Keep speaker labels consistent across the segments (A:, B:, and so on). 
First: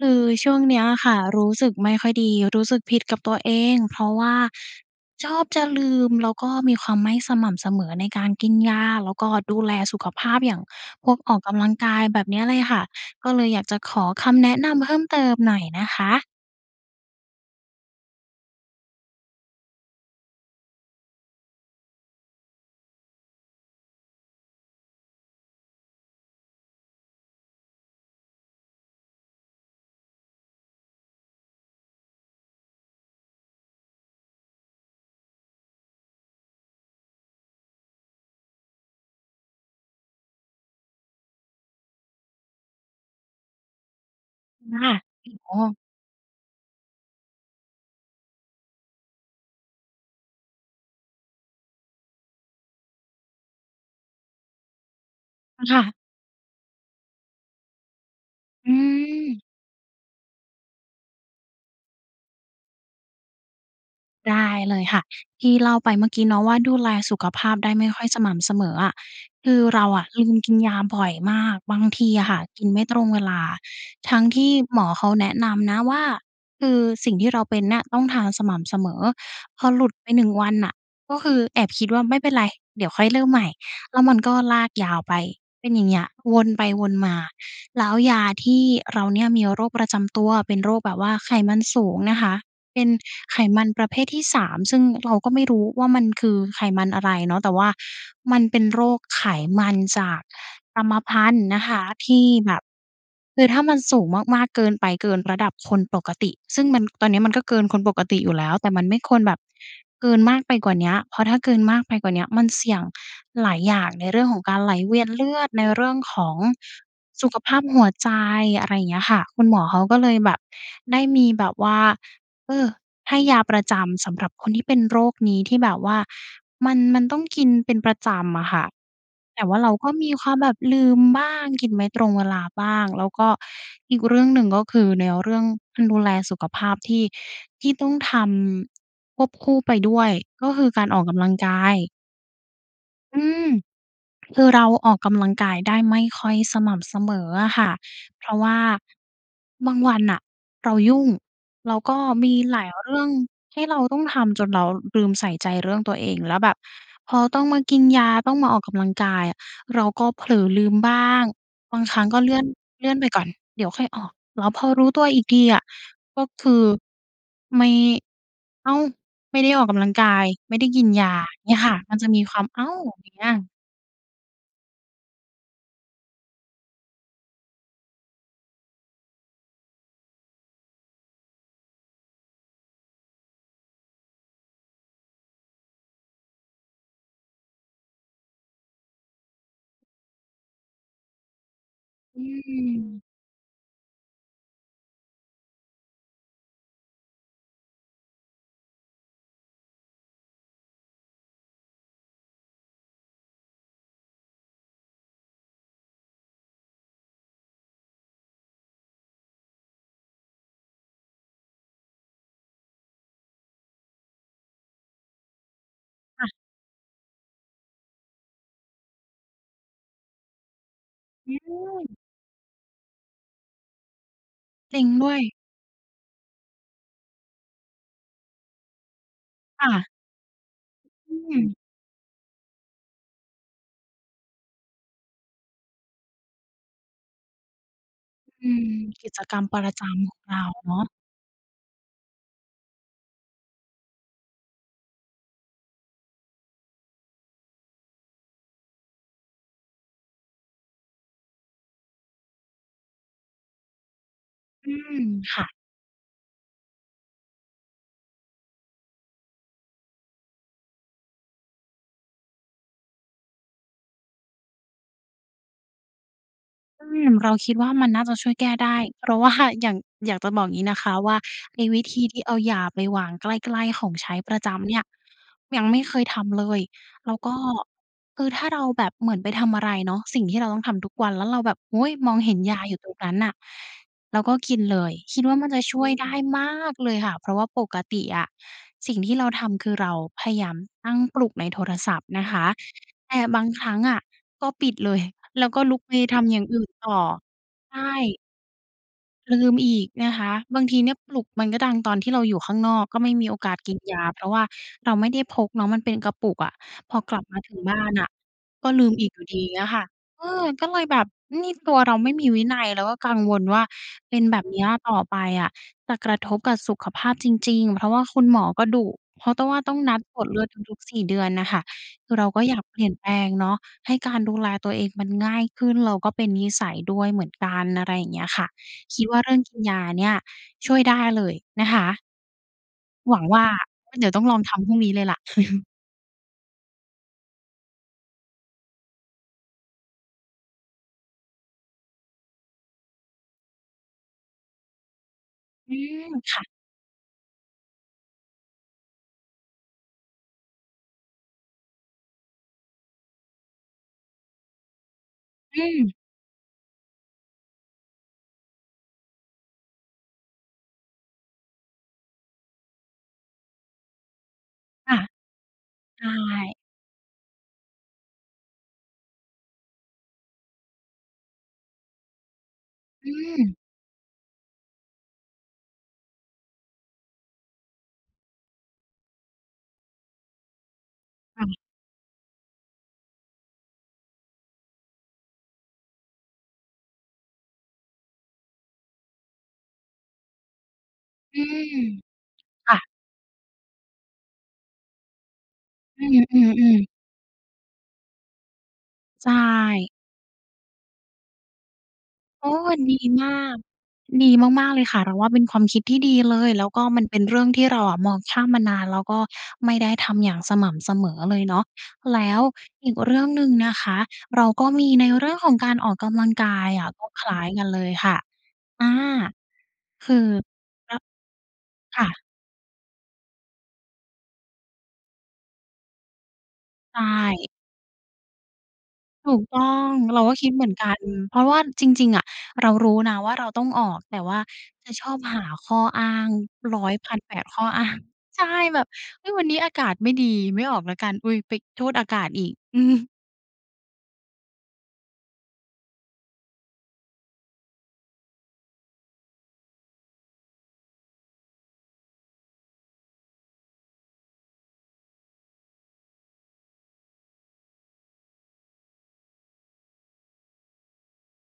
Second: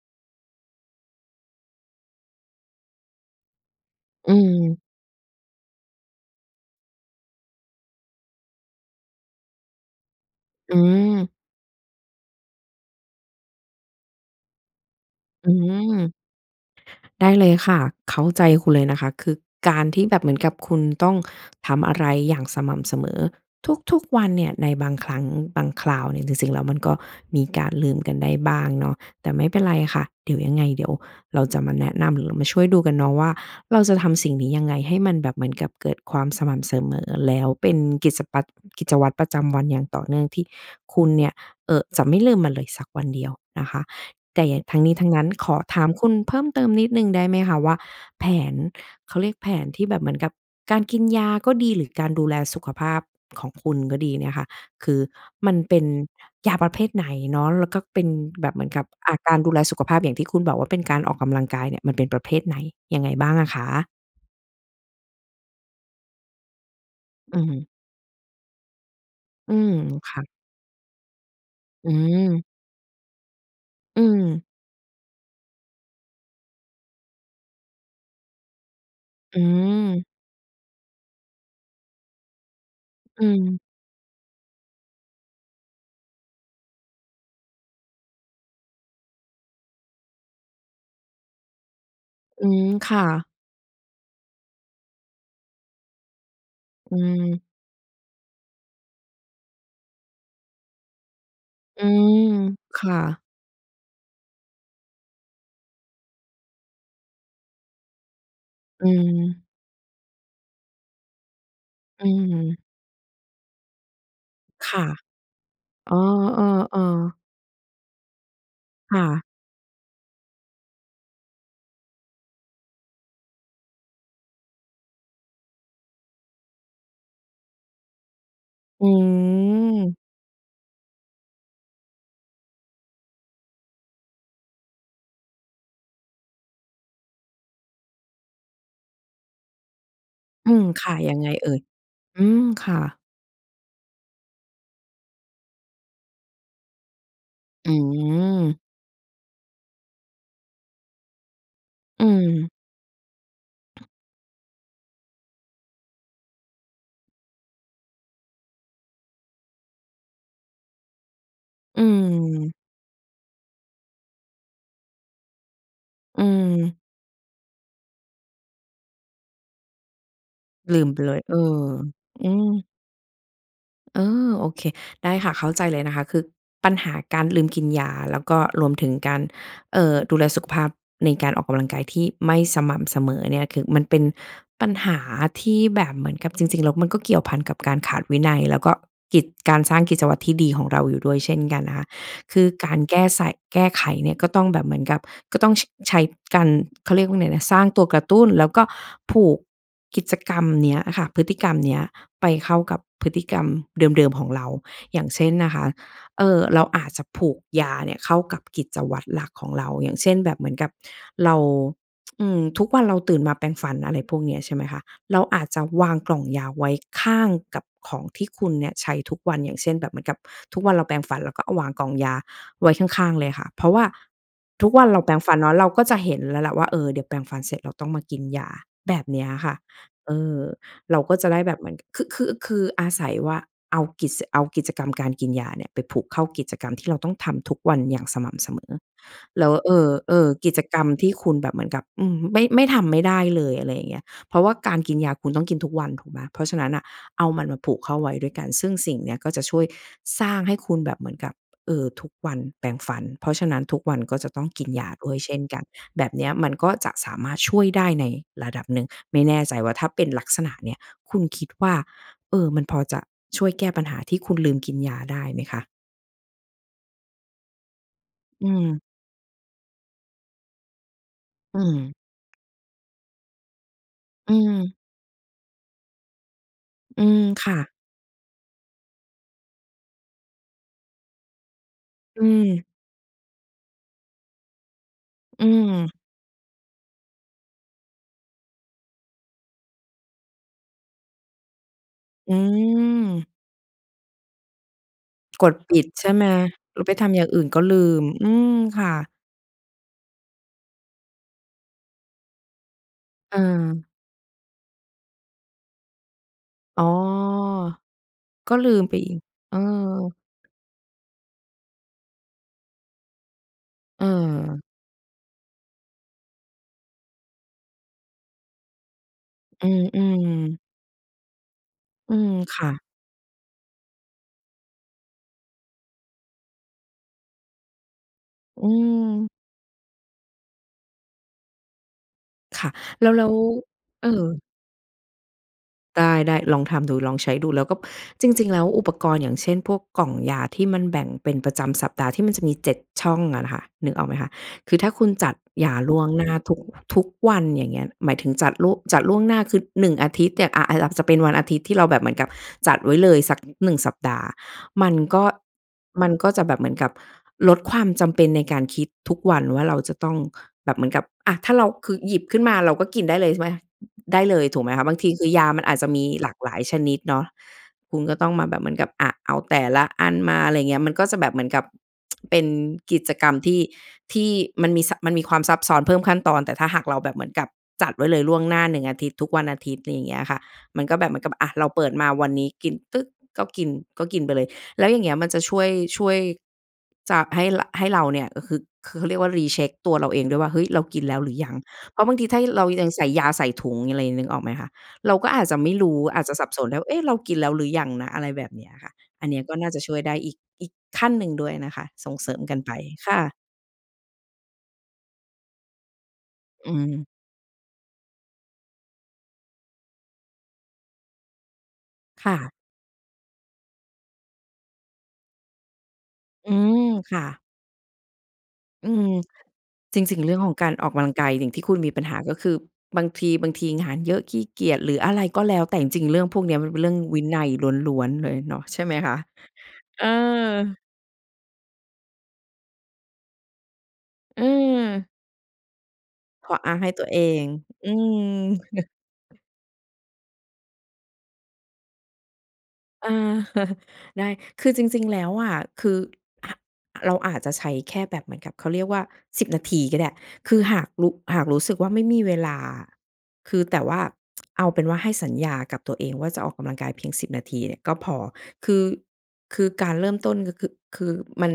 A: คือช่วงเนี้ยค่ะรู้สึกไม่ค่อยดี รู้สึกผิดกับตัวเอง เพราะว่
B: อื
A: า
B: ม
A: ชอบจะลืมแล้วก็มีความไม่สม่ำเสมอในการกินยา แล้วก็ดูแลสุขภาพอย่าง
B: อื
A: พวก
B: ม
A: ออกกำลังกาย แบบเนี้ยเลยค่ะ ก็เลยอยากจะขอคำแนะนำเพิ่มเติม
B: อ
A: ห
B: ื
A: น่อยนะ
B: ม
A: คะ?
B: ได้เลยค่ะ เข้าใจคุณเลยนะคะ คือ การที่แบบเหมือนกับคุณต้องทำอะไรอย่างสม่ำเสมอทุก ๆ วันเนี่ย ในบางครั้งบางคราวเนี่ยจริง ๆ แล้วมันก็มีการลืมกันได้บ้างเนาะ แต่ไม่เป็นไรค่ะ เดี๋ยวยังไง เดี๋ยวเราจะมาแนะนำหรือมาช่วยดูกันเนาะว่า เราจะทำสิ่งนี้ยังไงให้มันแบบเหมือนกับเกิดความสม่ำเสมอแล้วเป็นกิจสปั๊ด กิจวัตรประจำวันอย่างต่อเนื่องที่คุณเนี่ย เอ่อ จะไม่ลืมมันเลยสักวันเดียวนะคะ แต่หยะ ท
A: ค
B: ั้งน
A: ่ะ
B: ี้ทั้งนั้
A: อ
B: น
A: ือ
B: ข
A: อ๋
B: อ
A: อ
B: ถามคุณเพิ่มเติมนิดหนึ่งได้ไหมคะ? ว่า แผน เขาเรียกแผนที่แบบเหมือนกับการกินยาก็ดี หรือการดูแลสุขภาพของคุณก็ดีเนี่ยค่ะ คือมันเ
A: ค
B: ป
A: ่
B: ็น
A: ะ
B: ยาประเภทไหนเนาะ แล้วก็เป็นแบบเหมื
A: อ
B: อ
A: ื
B: นกับ อ่า ก
A: ม
B: ารดูแลสุขภาพอย่างที่คุณบอกว่า เป็นการออกกำลังกายเนี่ย มันเป็นประเภทไหน ยังไงบ้างอะคะ?
A: ได้เลยค่ะ ที่เล่าไปเมื่อกี้เนาะว่า ดูแลสุข
B: อื
A: ภ
B: อ
A: า
B: ฮ
A: พ
B: ึ
A: ได้ไม่ค่อยสม่ำเสมออะ ค
B: อื
A: ือ
B: ม
A: เราอะ
B: ค่
A: ล
B: ะ
A: ืมกินยาบ่อยมาก บาง
B: อื
A: ทีอะค่ะ
B: ม
A: กินไม่ตรงเวลา
B: อื
A: ทั้งท
B: ม
A: ี่หมอเขาแนะนำนะว่า คือสิ่งที่เราเป็นเนี่ยต้องทานสม่ำเสมอ
B: อื
A: พอหลุด
B: ม
A: ไปหนึ่งวันน่ะก็คือแอบคิดว่า ไม่เป็นไร เดี๋ยวค่อยเร
B: อ
A: ิ่มใหม่
B: ืม
A: แล้วมันก็ลากยาวไป เป็นอย่างเงี้ยวนไปวนมา แล้วยาที่ เราเนี่ยมีโรคประจำเป็นโรคแบบว่าไขมันสูงเนี่ยคะ
B: อืม
A: เป็น
B: ค่ะ
A: ไขมันประเภทที่ 3 ซึ่งเราก็ไม่รู้ว่า มันคือไขมัน
B: อื
A: อะไรเน
B: ม
A: าะ แต่ว่ามันเป็นโรคไขมันจากกรรมพันธุ์นะค
B: อ
A: ะ
B: ื
A: ที
B: ม
A: ่แบบ
B: ค่ะ
A: คือถ้ามันสูงมาก ๆ เกินไป เกินระดับคนปกติ ซึ่งมัน ตอนเนี้ยมันก็เกินคนปกติอยู่แล้ว แต่ม
B: อ
A: ันไม่ควรแบ
B: ื
A: บ
B: ม
A: เกินมากไปกว่าเนี้ย เพราะถ้าเกินมากไป
B: อ
A: กว่าเนี้ยมัน
B: ืม
A: เสี่ยงหลายอย่าง ในเรื่องของการไห
B: ค
A: ล
B: ่ะ
A: เวียนเลือด ในเรื
B: อ
A: ่
B: ๋
A: อ
B: อ
A: งของ
B: เออ ๆ
A: สุขภาพหัวใจ อะไรเ
B: ค
A: งี
B: ่
A: ้ยค่ะ
B: ะ
A: คุณหมอเขาก็เลยแบบได้มีแบบว่า เออ ให้ยาประจำสำหรับคนที่เป็นโรคนี้ที่แบบว่ามัน มันต้องกินเป็นประจำอะค่ะ
B: อ
A: แต่ว่าเราก็
B: ืม
A: มีความแบบลืมบ้าง กินไม่ตรงเวลาบ้าง แล้วก็อีกเรื่องหนึ่งก็คือแนวเรื่องการดูแลสุขภาพที่ ที่ต้องทำควบคู่ไปด้วย ก็
B: อื
A: คื
B: ม
A: อกา
B: ค
A: ร
B: ่ะ
A: ออก
B: ย
A: ก
B: ัง
A: ำ
B: ไ
A: ล
B: ง
A: ัง
B: เอ
A: ก
B: ่ย?
A: าย
B: อืม ค่ะ
A: อืม คือเราออกกำลังกายได้ไม่ค่อยสม่ำเสมออะค
B: อ
A: ่
B: ื
A: ะ เพราะว่
B: ม
A: า บางวันน่ะเรายุ่ง แล้วก็
B: อื
A: มี
B: ม
A: หลายเรื่องที่เราต้องทำจนเราลืมใส่ใจเรื่องตัวเอง แล้วแบบพอต้องมากินยา ต้องมาออกกำลังกายอะ เราก็เผลอลืมบ้าง บ
B: อ
A: า
B: ื
A: งครั้งก็เลื่อน
B: ม
A: เลื่อนไปก่อน เดี๋ยวค่อยออก แล้วพอรู้ตัวอีกทีอะก
B: อื
A: ็คือ
B: ม
A: ไม่ อ้าว! ไม่ได้ออกกำลังกาย ไม่ได้
B: ลื
A: กิน
B: มไป
A: ย
B: เล
A: า
B: ย เออ
A: เงี้ยค่ะ มันจะมี
B: อื
A: ความ "อ้
B: ม
A: าว!" อย่างเงี้ย
B: เออ! โอเค ได้ค่ะ เข้าใจเลยนะคะ คือปัญหาการลืมกินยา แล้วก็รวมถึงการ เอ่อ ดูแลสุขภาพในการออกกำลังกายที่ไม่สม่ำเสมอเนี่ย คือมันเป็นปัญหาที่แบบเหมือนกับจริง ๆ แล้วมันก็เกี่ยวพันกับการขาดวินัย แล้วก็กิจ การสร้างกิจวัตรที่ดีของเราอยู่ด้วยเช่นกันนะคะ
A: อื
B: คือการแก
A: ม
B: ้ใส่ แก้ไขเนี่ย ก็ต้องแบบเหมือนกับ ก็ต้อง ช ใช้กัน เขาเรียกว่าไงนะ สร้างตัวกระตุ้นแล้วก็ผูกกิจกรรมเนี้ยค่ะ พฤติกรรมเนี้ยไปเข้ากับพฤติกรรมเดิม ๆ ของเรา อย่างเช่นนะคะ เออ เราอาจจะผูกยาเนี่ยเข้ากับกิจวัตรหลักของเรา อย่างเช่น แบบเหมือนกับเรา อืม ทุกวัน เราตื่นมาแปรงฟัน อะไรพวกเนี้ย ใช่ไหมคะ เราอาจจะวางกล่
A: ค
B: อง
A: ่ะ
B: ยาไว้ข้างกับของที่คุณเนี่ยใช้ทุกวัน อย่างเช่น แบบเหมือนกับทุกวันเราแปรงฟัน เร
A: อ
B: า
A: ื
B: ก็เอาวางกล่อง
A: ม
B: ยาไว้ข้าง ๆ เลยค่ะ เพราะว่าทุก
A: จร
B: ว
A: ิ
B: ั
A: ง
B: นเรา
A: ด
B: แป
A: ้
B: ร
A: ว
B: งฟ
A: ย
B: ันเนาะ เราก็จะเห็นแล้วแหละว่า เออ เดี๋ยวแปรงฟันเสร็จเราต้องมากินยา แบบเนี้ยอะค่ะ
A: ค่ะ
B: เออ เรา
A: อ
B: ก
A: ื
B: ็จะได้แบ
A: ม
B: บเหมือน คึ คึ คืออาศัยว่า เอากิจ ส เอากิจกรรมการกินยาเนี่ยไปผูกเข้ากิจกรรมที่เราต้องทำทุกวันอย่างสม่ำ
A: อื
B: เสม
A: ม
B: อ
A: กิจกรร
B: แล
A: ม
B: ้ว
A: ปร
B: เอ
A: ะจ
B: อ
A: ำ
B: เ
A: ข
B: อ
A: อง
B: อ
A: เรา
B: กิจ
A: เนา
B: กร
A: ะ
B: รมที่คุณแบบเหมือนกับ อืม ไม่ ไม่ทำไม่ได้เลย อะไรอย่างเงี้ย เพราะว่าการกินยา คุณต้องกินทุกวันถูกไหม? เพราะฉะนั้นน่ะเอามันมาผูกเข้าไว้ด้วยกัน ซึ่งสิ่งนี้ก็จะช่วยสร้างให้คุณแบบเหมือนกับ เออ ทุกวันแปรงฟัน เพราะฉะนั้นทุกวันก็จะต้องกิน
A: อื
B: ยา
A: ม
B: ด้วยเช
A: ค
B: ่
A: ่
B: น
A: ะ
B: กัน แบบเนี้ยมันก็จะสามารถช่วยได้ในระดับหนึ่ง ไม่แน่ใจว่าถ้าเป็นลักษณะเนี้ย คุณคิดว่า เออ มันพอจะช่วยแก้ปัญหาที่คุณลืมกินยาได้ไหมคะ?
A: อืม เราคิดว่า มันน่าจะช่วยแ
B: อ
A: ก
B: ื
A: ้ได้
B: ม
A: เพราะ ว่า อย่าง อยากจะบอกงี้นะคะว่า ไ
B: อ
A: อ
B: ื
A: ้วิธ
B: ม
A: ีที่เอายาไปวางใกล้ ๆ ของใช้ป
B: อื
A: ระจำเน
B: ม
A: ี่ยยังไม่เคยทำเลย
B: อื
A: แล้ว
B: ม
A: ก็
B: ค่ะ
A: คือถ้าเราแบบเหมือนไปทำอะไรเนาะสิ่งที่เราต้องทำทุกวัน แล้วเราแบบ โอ้โฮ มอง
B: อื
A: เห็นยา
B: ม
A: อยู่ตรงนั้นน่ะแล้วก็กินเลย คิดว่า
B: อ
A: ม
B: ื
A: ันจะช่ว
B: ม
A: ยได้มากเลยค่ะ เพราะว่าปกติอะสิ่งที่เราทำคือเราพยายามตั้งปลุกในโทรศัพท์นะ
B: อ
A: ค
B: ื
A: ะ แต่
B: ม
A: บางครั้งอะ ก็ปิดเลย แล
B: ก
A: ้ว
B: ด
A: ก็ล
B: ป
A: ุก
B: ิด
A: ไป
B: ใช่
A: ท
B: ไหม
A: ำอย่างอื่น
B: แล้
A: ต
B: ว
A: ่
B: ไป
A: อ
B: ทำอย่างอื่นก็
A: ใช
B: ลืม
A: ่
B: อืม ค่ะ
A: ลืมอีกเนี่ยคะ บางทีเนี่ยปลุกมันก็ดังตอนที่เราอยู่ข้างนอก ก็ไม่มีโอกาสกิน
B: เออ
A: ยา เพราะว่าเราไม่ได้พกเนาะ มันเป็นกระปุกอะ
B: อ๋อ
A: พอกลับมาถึงบ้านน่ะ
B: ก็
A: ก
B: ล
A: ็
B: ื
A: ล
B: ม
A: ื
B: ไ
A: ม
B: ป
A: อี
B: อี
A: ก
B: ก
A: อยู่ดี
B: เอ
A: เ
B: อ
A: งี้ยค่ะ เออ ก็เลยแบบนี่ตัวเราไม่มีวินัย เราก็กังวลว่า
B: เ
A: เป็นแบบเ
B: ออ
A: นี้ยต่อไปอะจะกระทบกะสุขภาพจริง ๆ เพราะว่าคุณหมอก็ดุ เพราะต้อ ว่า
B: อื
A: ต้องนัดตรว
B: ม
A: จเลือด
B: ๆ
A: ทุก ๆ 4 เดือนน่ะค่ะ ค
B: อ
A: ื
B: ื
A: อเรา
B: ม
A: ก็อย
B: ค
A: าก
B: ่
A: เ
B: ะ
A: ปลี่ยนแปลงเนาะให้การดูแลตัวเองมันง่ายขึ้น แล้วก็เป็นนิสัยด้วยเหมือนกัน อะไรอย่างเงี้ยค่ะ
B: อื
A: คิดว่า เ
B: ม
A: รื่องกินยาเนี่ยช่วยได้เลยนะคะ
B: ค่ะ แล้ว
A: หว
B: แ
A: ั
B: ล
A: ง
B: ้ว
A: ว่า งั้นเ
B: เ
A: ด
B: อ
A: ี๋ยวต้องล
B: อ
A: องทำพรุ่งนี้เลยล่ะ
B: ได้ ๆ ลองทำดู ลองใช้ดู แล้วก็ จริง ๆ แล้วอุปกรณ์ อย่างเช่น พวกกล่องยาที่มันแบ่งเป็นประจำสัปดาห์ที่มันจะมี 7 ช่องอะนะคะ นึกออกไหมคะ คือถ้าคุณจัดย
A: อื
B: าล่
A: ม
B: วงหน้
A: ค
B: า
A: ่ะ
B: ทุก ทุกวัน อย่างเงี้ย หมายถึงจัดลุ จัดล่วงหน้าคือ 1 อาทิตย์เนี่ย อะ ไอ้ อับสะ เป็นวันอาทิตย์ที่เราแบบเหมือนกับจัดไว้เลยสัก 1 สัปดาห์ มันก็
A: อืม
B: มันก็จะแบบเหมือนกับลดความจำเป็นในการคิดทุกวันว่า เราจะต้อง แบบเหมือนกับ อะ ถ้าเรา คือหยิบขึ้นมาเราก็กินได้เลยใช่ไหมคะ? ได้เลยถูกไหมคะ?
A: ค
B: บ
A: ่
B: า
A: ะ
B: งทีคือยามันอาจจะม
A: ใช
B: ีหลากหล
A: ่
B: ายชนิดเนาะ คุณก็ต้องมาแบบเหมือนกับ อะ เอาแต่ละอันมา อะไรเงี้ย มันก็จะแบบเหมือนกับ เป็นกิ
A: อื
B: จกรรมท
A: ม
B: ี่ ที่มันมีซับ มันมีความซับซ้อน เพิ่มขั้นตอน แต่ถ้าหากเราแบบเหมือนกับจัดไว้เลยล่วงหน้า 1 อาทิตย์ ทุกวันอาทิตย์ อะไรเงี้ยค่ะ มันก็แบบเหมือนกับ
A: ค่
B: อะ
A: ะ
B: เราเปิดมาวันนี้กินตึ๊ก ก็กิน ก็กินไปเลย แล้วอย่างเงี้ยมันจะช่วย ช่วย จะให้ ร ให้เราเนี่ย ก็คือ คือเขาเรียกว่า re-check ตัวเราเองด้วยว่า "เฮ้ย! เรากินแล้วหรื
A: อื
B: อยัง"
A: ม
B: เพราะบางทีถ้าให้ เรา
A: ค่
B: ย
A: ะ
B: ังใส่ยา ใส่ถุงอะไร นึกออกไหมคะ เราก็อาจจะไม่รู้
A: อ
B: อาจจะ
A: ื
B: สับสนได
A: อ
B: ้
A: ๆ
B: ว
A: ๆ
B: ่า "เอ๊ะ! เรากินแล้วหรือยังนะ" อะไรแบบเนี้ยค่ะ
A: ใ
B: อั
A: ช
B: นเนี้ยก็น่าจะ
A: ่
B: ช่วยได้อีก อีกขั้นหนึ่งด้วยนะคะ ส่งเสริม
A: โอ้!
B: กันไ
A: ว
B: ป
A: ัน ดี
B: ค่
A: มา
B: ะ
A: ก ดีมาก ๆ เลยค่ะ เราว่าเป็นความคิดที่ดีเลย แล้
B: อื
A: วก็มัน
B: ม
A: เป็นเรื่องที่เราอะมองข้ามมานานแล้วก็ไม่ได้ทำอย่างสม่ำเสมอเลยเนาะ แล
B: ค
A: ้
B: ่
A: ว
B: ะ
A: อีกเรื่องหนึ่งนะคะ เราก็มีในเรื่องของการออกกำลังก
B: อื
A: าย
B: ม
A: อะก็
B: ค่
A: คล้า
B: ะ
A: ยกันเลยค่ะ อ
B: อ
A: า
B: ืม จ
A: คื
B: ริง ๆ
A: อ
B: เรื่องของการออก
A: ร
B: กำลังกายหลิ่งที่คุณมี
A: ค
B: ปั
A: ่
B: ญหา
A: ะ
B: ก็คือ บางที บางทีงานเยอะ ขี้เกียจ หรืออะไรก็แล้วแต่จริง ๆ เรื่องพวกเนี้ยมันเป็นเรื่อ
A: ใช
B: งวินั
A: ่
B: ยล้วน ๆ เลยเนาะใช่ไหมคะ?
A: ถูกต้อง
B: เออ
A: เราก็คิดเหมือนกัน เพราะเราว่าจริง ๆ อะ เรารู้นะว่า เราต้องออก แต่ว่าจะช
B: เออ
A: อบหาข้ออ้าง
B: ข้ออ้า
A: ร
B: ง
A: ้
B: ใ
A: อ
B: ห้
A: ย
B: ตั
A: พ
B: ว
A: ั
B: เ
A: น
B: อ
A: แปด
B: ง
A: ข้อ อ้
B: อ
A: า
B: ื
A: ง ใช่
B: ม
A: แบบ เฮ้ย! วันนี้อากาศไม่ดี ไม่ออกแล้วกัน อุ๊ย! ไปโทษอากาศอีก อืม
B: อา ได้ คือจริง ๆ แล้วอะ คือ อ เราอาจจะใช้แค่แบบเหมือนกับ เขาเรียกว่า 10 นาทีก็ได้ คือหากรุ หากรู้สึกว่าไม่มีเวลาอะ คือแต่ว่า เอาเป็นว่าให้สัญญากับตัวเองว่าจะออกกำลังกายเพียง 10 นาทีเนี่ยก็พอ คือ คือการเริ่มต้นก็ ค คือมัน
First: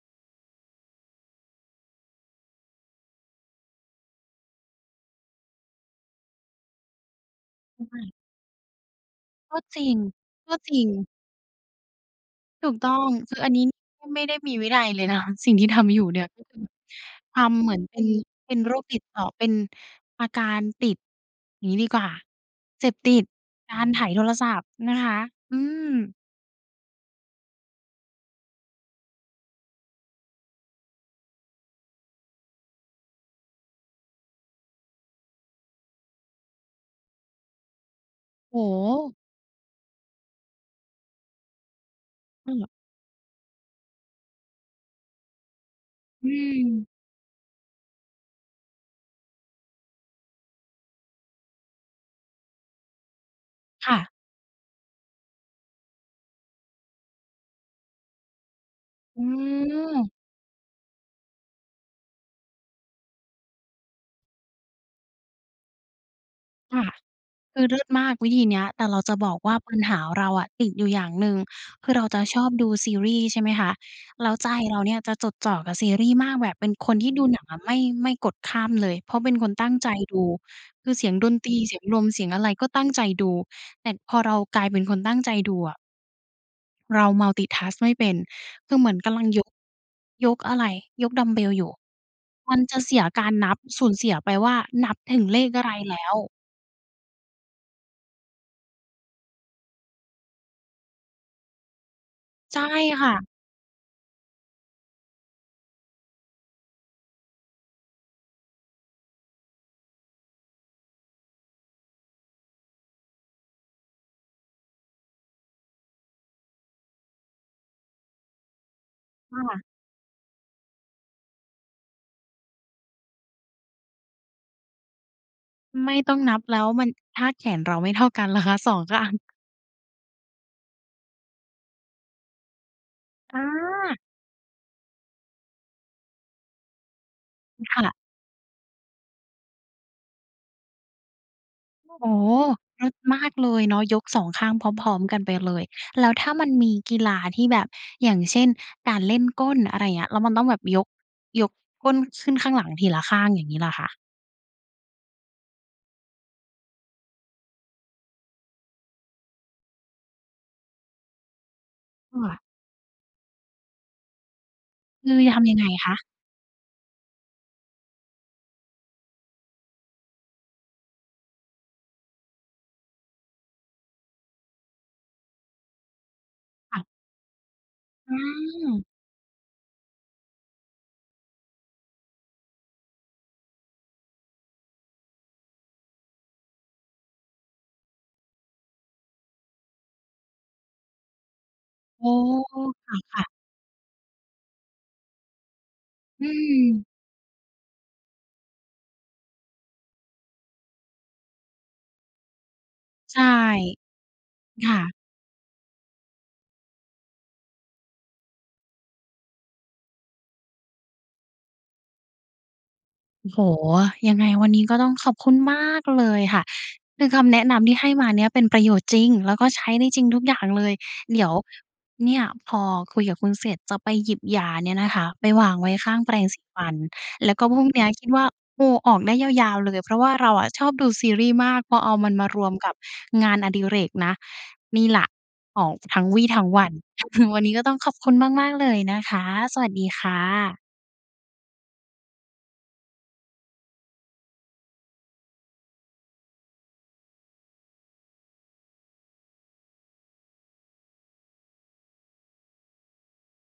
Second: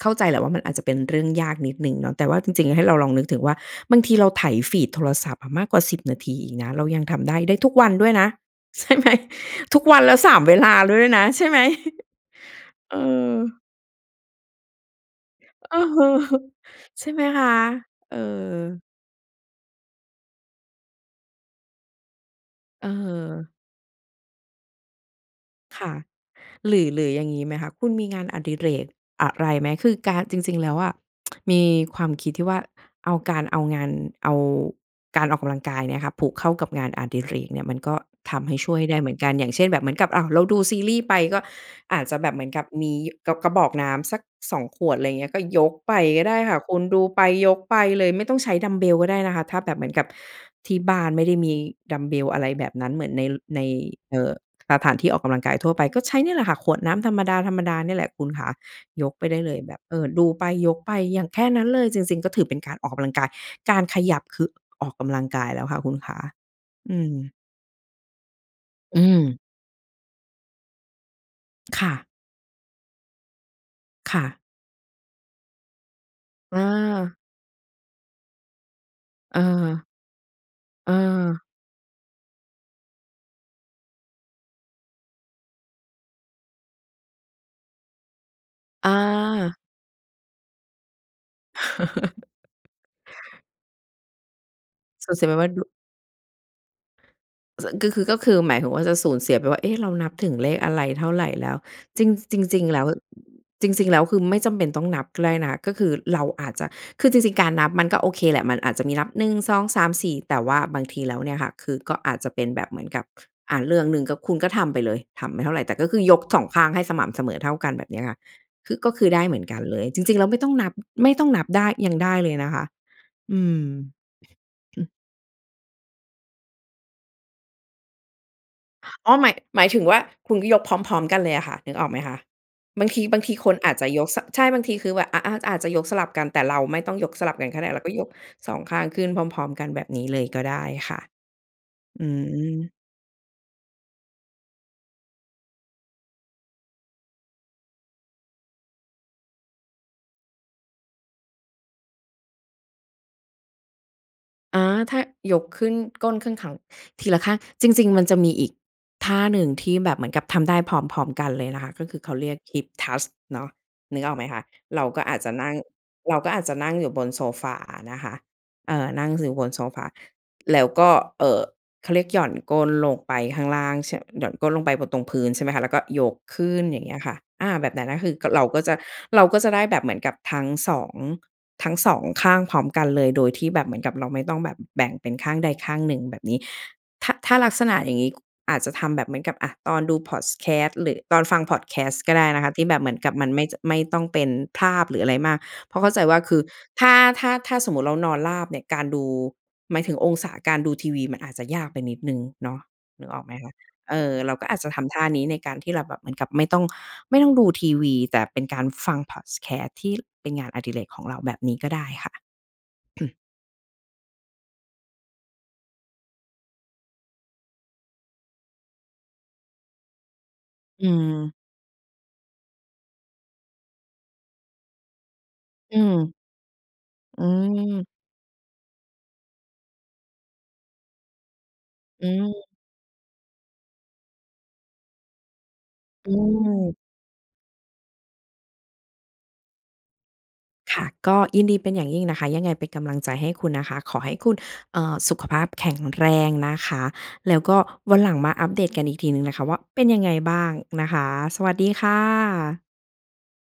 B: เข้าใจแหละว่า มันอาจจะเป็นเรื่องยากนิดหนึ่งเนาะ แต่ว่าจริง ๆ ให้เราลองนึกถึงว่า บางทีเราไถฟีดโทรศัพท์อะมากกว่า 10 นาทีอีกนะ เรายังทำได้ ได้ ทุก
A: อื
B: ว
A: ม
B: ั
A: ใ
B: น
A: ช
B: ด้ว
A: ่
B: ยนะ ใช่ไหม?
A: ก็จ
B: ทุ
A: ร
B: ก
A: ิ
B: ว
A: ง
B: ันแล้ว 3
A: ก
B: เว
A: ็
B: ล
A: จ
B: า
A: ริง
B: ด้วยนะใช่ไหม?
A: ถูกต้อ
B: เอ
A: ง
B: อ
A: คืออันนี้ ไม่ได้มีวินัยเลย นะ สิ่งที่
B: อ
A: ท
B: ือ
A: ำอ
B: ฮ
A: ยู
B: ึ
A: ่เนี่ย ก็คือ
B: ใช่ไหม
A: ท
B: คะ?
A: ำเหมือนเป็น
B: เออ
A: เป็นโรคติดต่อ เป็นอาการติด งี้ดีกว่า เ
B: อ
A: ส
B: ื
A: พ
B: อฮ
A: ติ
B: ึ
A: ด การไถโทรศัพท์นะคะ อื
B: ค่ะ
A: ม
B: หรือ หรืออย่างงี้ไหมคะ คุณมีงานอดิเรกอะไรไหม? คือการ จริง ๆ แล้วอะ มีความคิดที่ว่าเอาการเอางาน เอา การออกกำลังกายเนี่ยคะ ผูกเข้ากับงานอดิเรกเนี่ย มันก็ทำให
A: โอ
B: ้
A: ้
B: ช่
A: โ
B: วยได้เหม
A: ฮ!
B: ือนกัน อย่างเช่น แบบเหมือนกับ อ้าว เราดูซีรีส์ไปก็อาจจะแบบเหมือนก
A: เ
B: ับ
A: ออ
B: มีกระ กระบอกน้ำสัก 2 ขวด อะไรเงี้ย ก็ยกไปก็
A: อื
B: ได้ค่ะคุณ
A: ม
B: ดูไปยกไปเลยไม่ต้องใช้ดัมบ์เบลก็ได้นะคะ ถ้าแบบเหมือนกับที่บ้านไม่ได้มีดัมบ์เบล อะไรแบบนั้น เหมือนใน ล ใน
A: ค่ะ
B: เอ่อ สถาน ที่ออกกำลังกายทั่วไป ก็ใช้เนี่ยแหละค่ะ ขวดน้ำธรรมดา ๆ นี่แหละคุณขา ยก
A: อื
B: ไปได้เลยแบบ เอ่
A: ม
B: อ ดูไปยกไปอย่าง แค่นั้นเลย จริง ๆ ก็ถือเป็นการออกกำลังกาย การขยับ คือ ออกกำลังกายแล้วค่ะคุณขา
A: ค่ะ
B: อืม
A: คือเลิศมากวิธีเนี้ย แต่เร
B: อื
A: าจะบอก
B: ม
A: ว่า ปัญหาเราอะติดอยู่อย่างหนึ่ง
B: ค
A: ค
B: ่
A: ือเร
B: ะ
A: าจะชอบดูซีรีส์ ใช่ไหมคะ
B: ค่
A: แล้
B: ะ
A: วใจเราเนี่ยจะจดจ่อกับซีรีส์มาก แบบ
B: อ
A: เป็นคนที่
B: า
A: ดูหนังอะไม่ ไม่กดข้ามเลย เพราะเป็
B: เ
A: นคนตั้ง
B: ออ
A: ใจดู คือเสียงดน
B: เออ
A: ตรี เสียงลม เสียงอะไรก็ตั้งใจดู แต่ พอเรากลายเป็นคนตั้งใจดูอะ เรา multitask ไม่เป็น คือเหม
B: อ
A: ือนกำลังยก
B: า
A: "ยกอะไร? ยกดัมบ์เบลอยู่" มันจะเสียการนับ สูญเสียไปว่านับ
B: ส
A: ถ
B: ง
A: ึ
B: ส
A: ง
B: ัยแบ
A: เล
B: บว่
A: ข
B: าด
A: อ
B: ุ
A: ะไรแล้ว
B: ส ก็คือ ก็คือหมายถึงว่าจะสูญเสียไปว่า เอ๊ะ เรานับถึงเลขอะไรเท่าไรแล้ว? จริง ส จ
A: ใช
B: ร
A: ่
B: ิง ๆ แล้ว
A: ค่ะ
B: จริง ๆ แล้วคือไม่จำเป็นต้องนับก็ได้นะ ก็คือเราอาจจะ คือจริง ๆ การนับมันก็โอเคแหละ มันอาจจะมีนับ 1 2 3 4 แต่ว่าบางทีแล้วเนี่ยค่ะ คือก็อาจจะเป็นแบบเหมือนกับ ค อา เรื่องหนึ่งก็ คุณก็ทำไปเลย ทำไม่เท่าไร แต่ก็คือยกสองข้างให้สม่ำเสมอเท่ากัน แบบเนี้ยค่ะ คือ ก็คือได้เห
A: ค
B: มือน
A: ่
B: กั
A: ะ
B: นเลย จริง ๆ แล้วไม่ต้องนับ ไม่ต้องนับได้ ยังได้เลยนะคะ อืม
A: ไม่ต้องนับแล้วมัน ถ้าแขนเราไม่เท่ากันล่ะคะ? 2 ข้า
B: อ้
A: ง
B: อ หมาย หมายถึงว่า คุณก็ยกพร้อม ๆ กันเลยอะค่ะ นึกออกไหมคะ? บางที บางที
A: อ
B: คนอาจจะ
A: า
B: ยก ส ใช่ บางทีคือ ว อ อา อาจจะยกสลับกัน แต่เราไม่ต้องยกสลับกันก็ได้
A: ค
B: เร
A: ่
B: าก็
A: ะ
B: ยก 2 ข้างขึ้นพร้อม ๆ กันแบบนี้เลยก็ได้ค่ะ
A: โอ้
B: อ
A: โฮ!
B: ืม
A: เลิศมากเลยเนาะ ยก 2 ข้างพร้อม ๆ กันไปเลย แล้วถ้ามันมีกีฬาที่แบบ อย่างเช่น การเล่นก้น อะไรอย่างเงี้ย แล้วมันต้องแบบยก ยกก้นขึ้นข้างหลังทีละข้าง อย่างงี้ล่ะคะ?
B: อา ถ้า ยกขึ้น ก้นขึ้นขัง ทีละข้าง จริง ๆ มันจะมีอีกท่าหนึ่งที่แบบเหมือนกับทำได้พร้อม ๆ กันเลยนะคะ ก็คือเข
A: ค
B: าเร
A: ่
B: ีย
A: ะ
B: ก Hip Thrust เนาะ นึกออกไหมคะ? เราก็
A: คื
B: อา
A: อ
B: จจ
A: จ
B: ะ
A: ะท
B: นั
A: ำ
B: ่
A: ยั
B: ง
A: งไงคะ?
B: เราก็อาจจะนั่งอยู่บนโซฟาอะนะคะ เออ นั่งอยู่ บนโซฟา แล้วก็ เอ่อ เขาเรียกหย่อนก้นลงไปข้างล่าง ช หย่อนก้นลงไปบนตรงพื้น ใช่ไหมคะ แล้วก็ยกขึ้น
A: ค
B: อ
A: ่
B: ย่
A: ะ
B: างเงี้ยค่ะ อา แบบไหนนั้นน่ะค
A: อ
B: ื
A: ื
B: อ ก เราก็จะ
A: ม
B: เราก็จะได้แบบเหมือนกับทั้งสอง ทั้ง 2 ข้างพร้อมกันเลย โดยที่แบบเหมือนกับเราไม่ต้องแบบแบ่งเป็นข้างใดข้างหนึ่ง แบบนี้ ถ้า ถ้าลักษณะอย่างงี้ อาจจะทำแบบเหมือนกับ อา ตอนดูพอดแคสต์ หรือ ตอนฟังพอดแคสต
A: โอ
B: ์
A: ้!
B: ก็ได้นะคะ ที่แบบเหมือนกั
A: ค
B: บ
A: ่ะ
B: มั
A: ๆ
B: นไม่ จ ไม่ต้องเป็นภาพหรืออะไรมาก เพราะเข้าใจว่า
A: อื
B: คือ
A: ม
B: ถ้า ถ้า ถ้าสมมุติเรานอนราบเนี่ย การดู หมายถึงองศาการดูทีวีมันอาจจะยากไปนิดหนึ่งเนาะ นึก
A: ใช
B: อ
A: ่
B: อกไหมคะ? เออ เราก็อาจ
A: ค
B: จะ
A: ่
B: ท
A: ะ
B: ำท่านี้ในการที่เราแบบเหมือนกับไม่ต้อง ไม่ต้องดูทีวี แต่เป็นการฟังพอดแคสต์ที่เป็นงานอดิเรกของเราแบบนี้ก็ได้ค่ะ
A: โอ้โฮ! ยังไงวันนี้ก็ต้องขอบคุณมากเลยค่ะ คือคำแนะนำที่ให้มาเนี่ยเป็นประโยชน์จริง แล้วก็ใช้ได้จริงทุกอย่างเลย
B: อื
A: เดี๋ยว
B: อ
A: เนี่ยพอคุยกับคุณเสร็จ จะไปหยิบยาเนี่ยนะคะไปวางไว้
B: อื
A: ข้างแป
B: ม
A: รงสีฟัน
B: อื
A: แล้วก็พรุ่งนี้
B: ม
A: อะคิดว่า โอ้ ออกได้ยาว ๆ เลย เพราะว่าเราอะชอบดูซีรีส์มาก พอเอา
B: อื
A: มันมาร
B: อ
A: วมกับงานอดิเรกนะ นี่ล่ะออกทั้ง
B: อื
A: วี่ทั้งวัน
B: ม
A: วันนี้ก็ต้องขอบคุณมาก ๆ เลยนะคะ สวัสดีค่ะ
B: ค่ะ ก็ยินดีเป็นอย่างยิ่งนะคะ ยังไงเป็นกำลังใจให้คุณนะคะ ขอให้คุณ เอ่อ สุขภาพแข็งแรงนะคะ แล้วก็วันหลังมาอัปเดตกันอีกทีหนึ่งนะคะว่า เป็นยังไงบ้างนะคะ สวัสดีค่ะ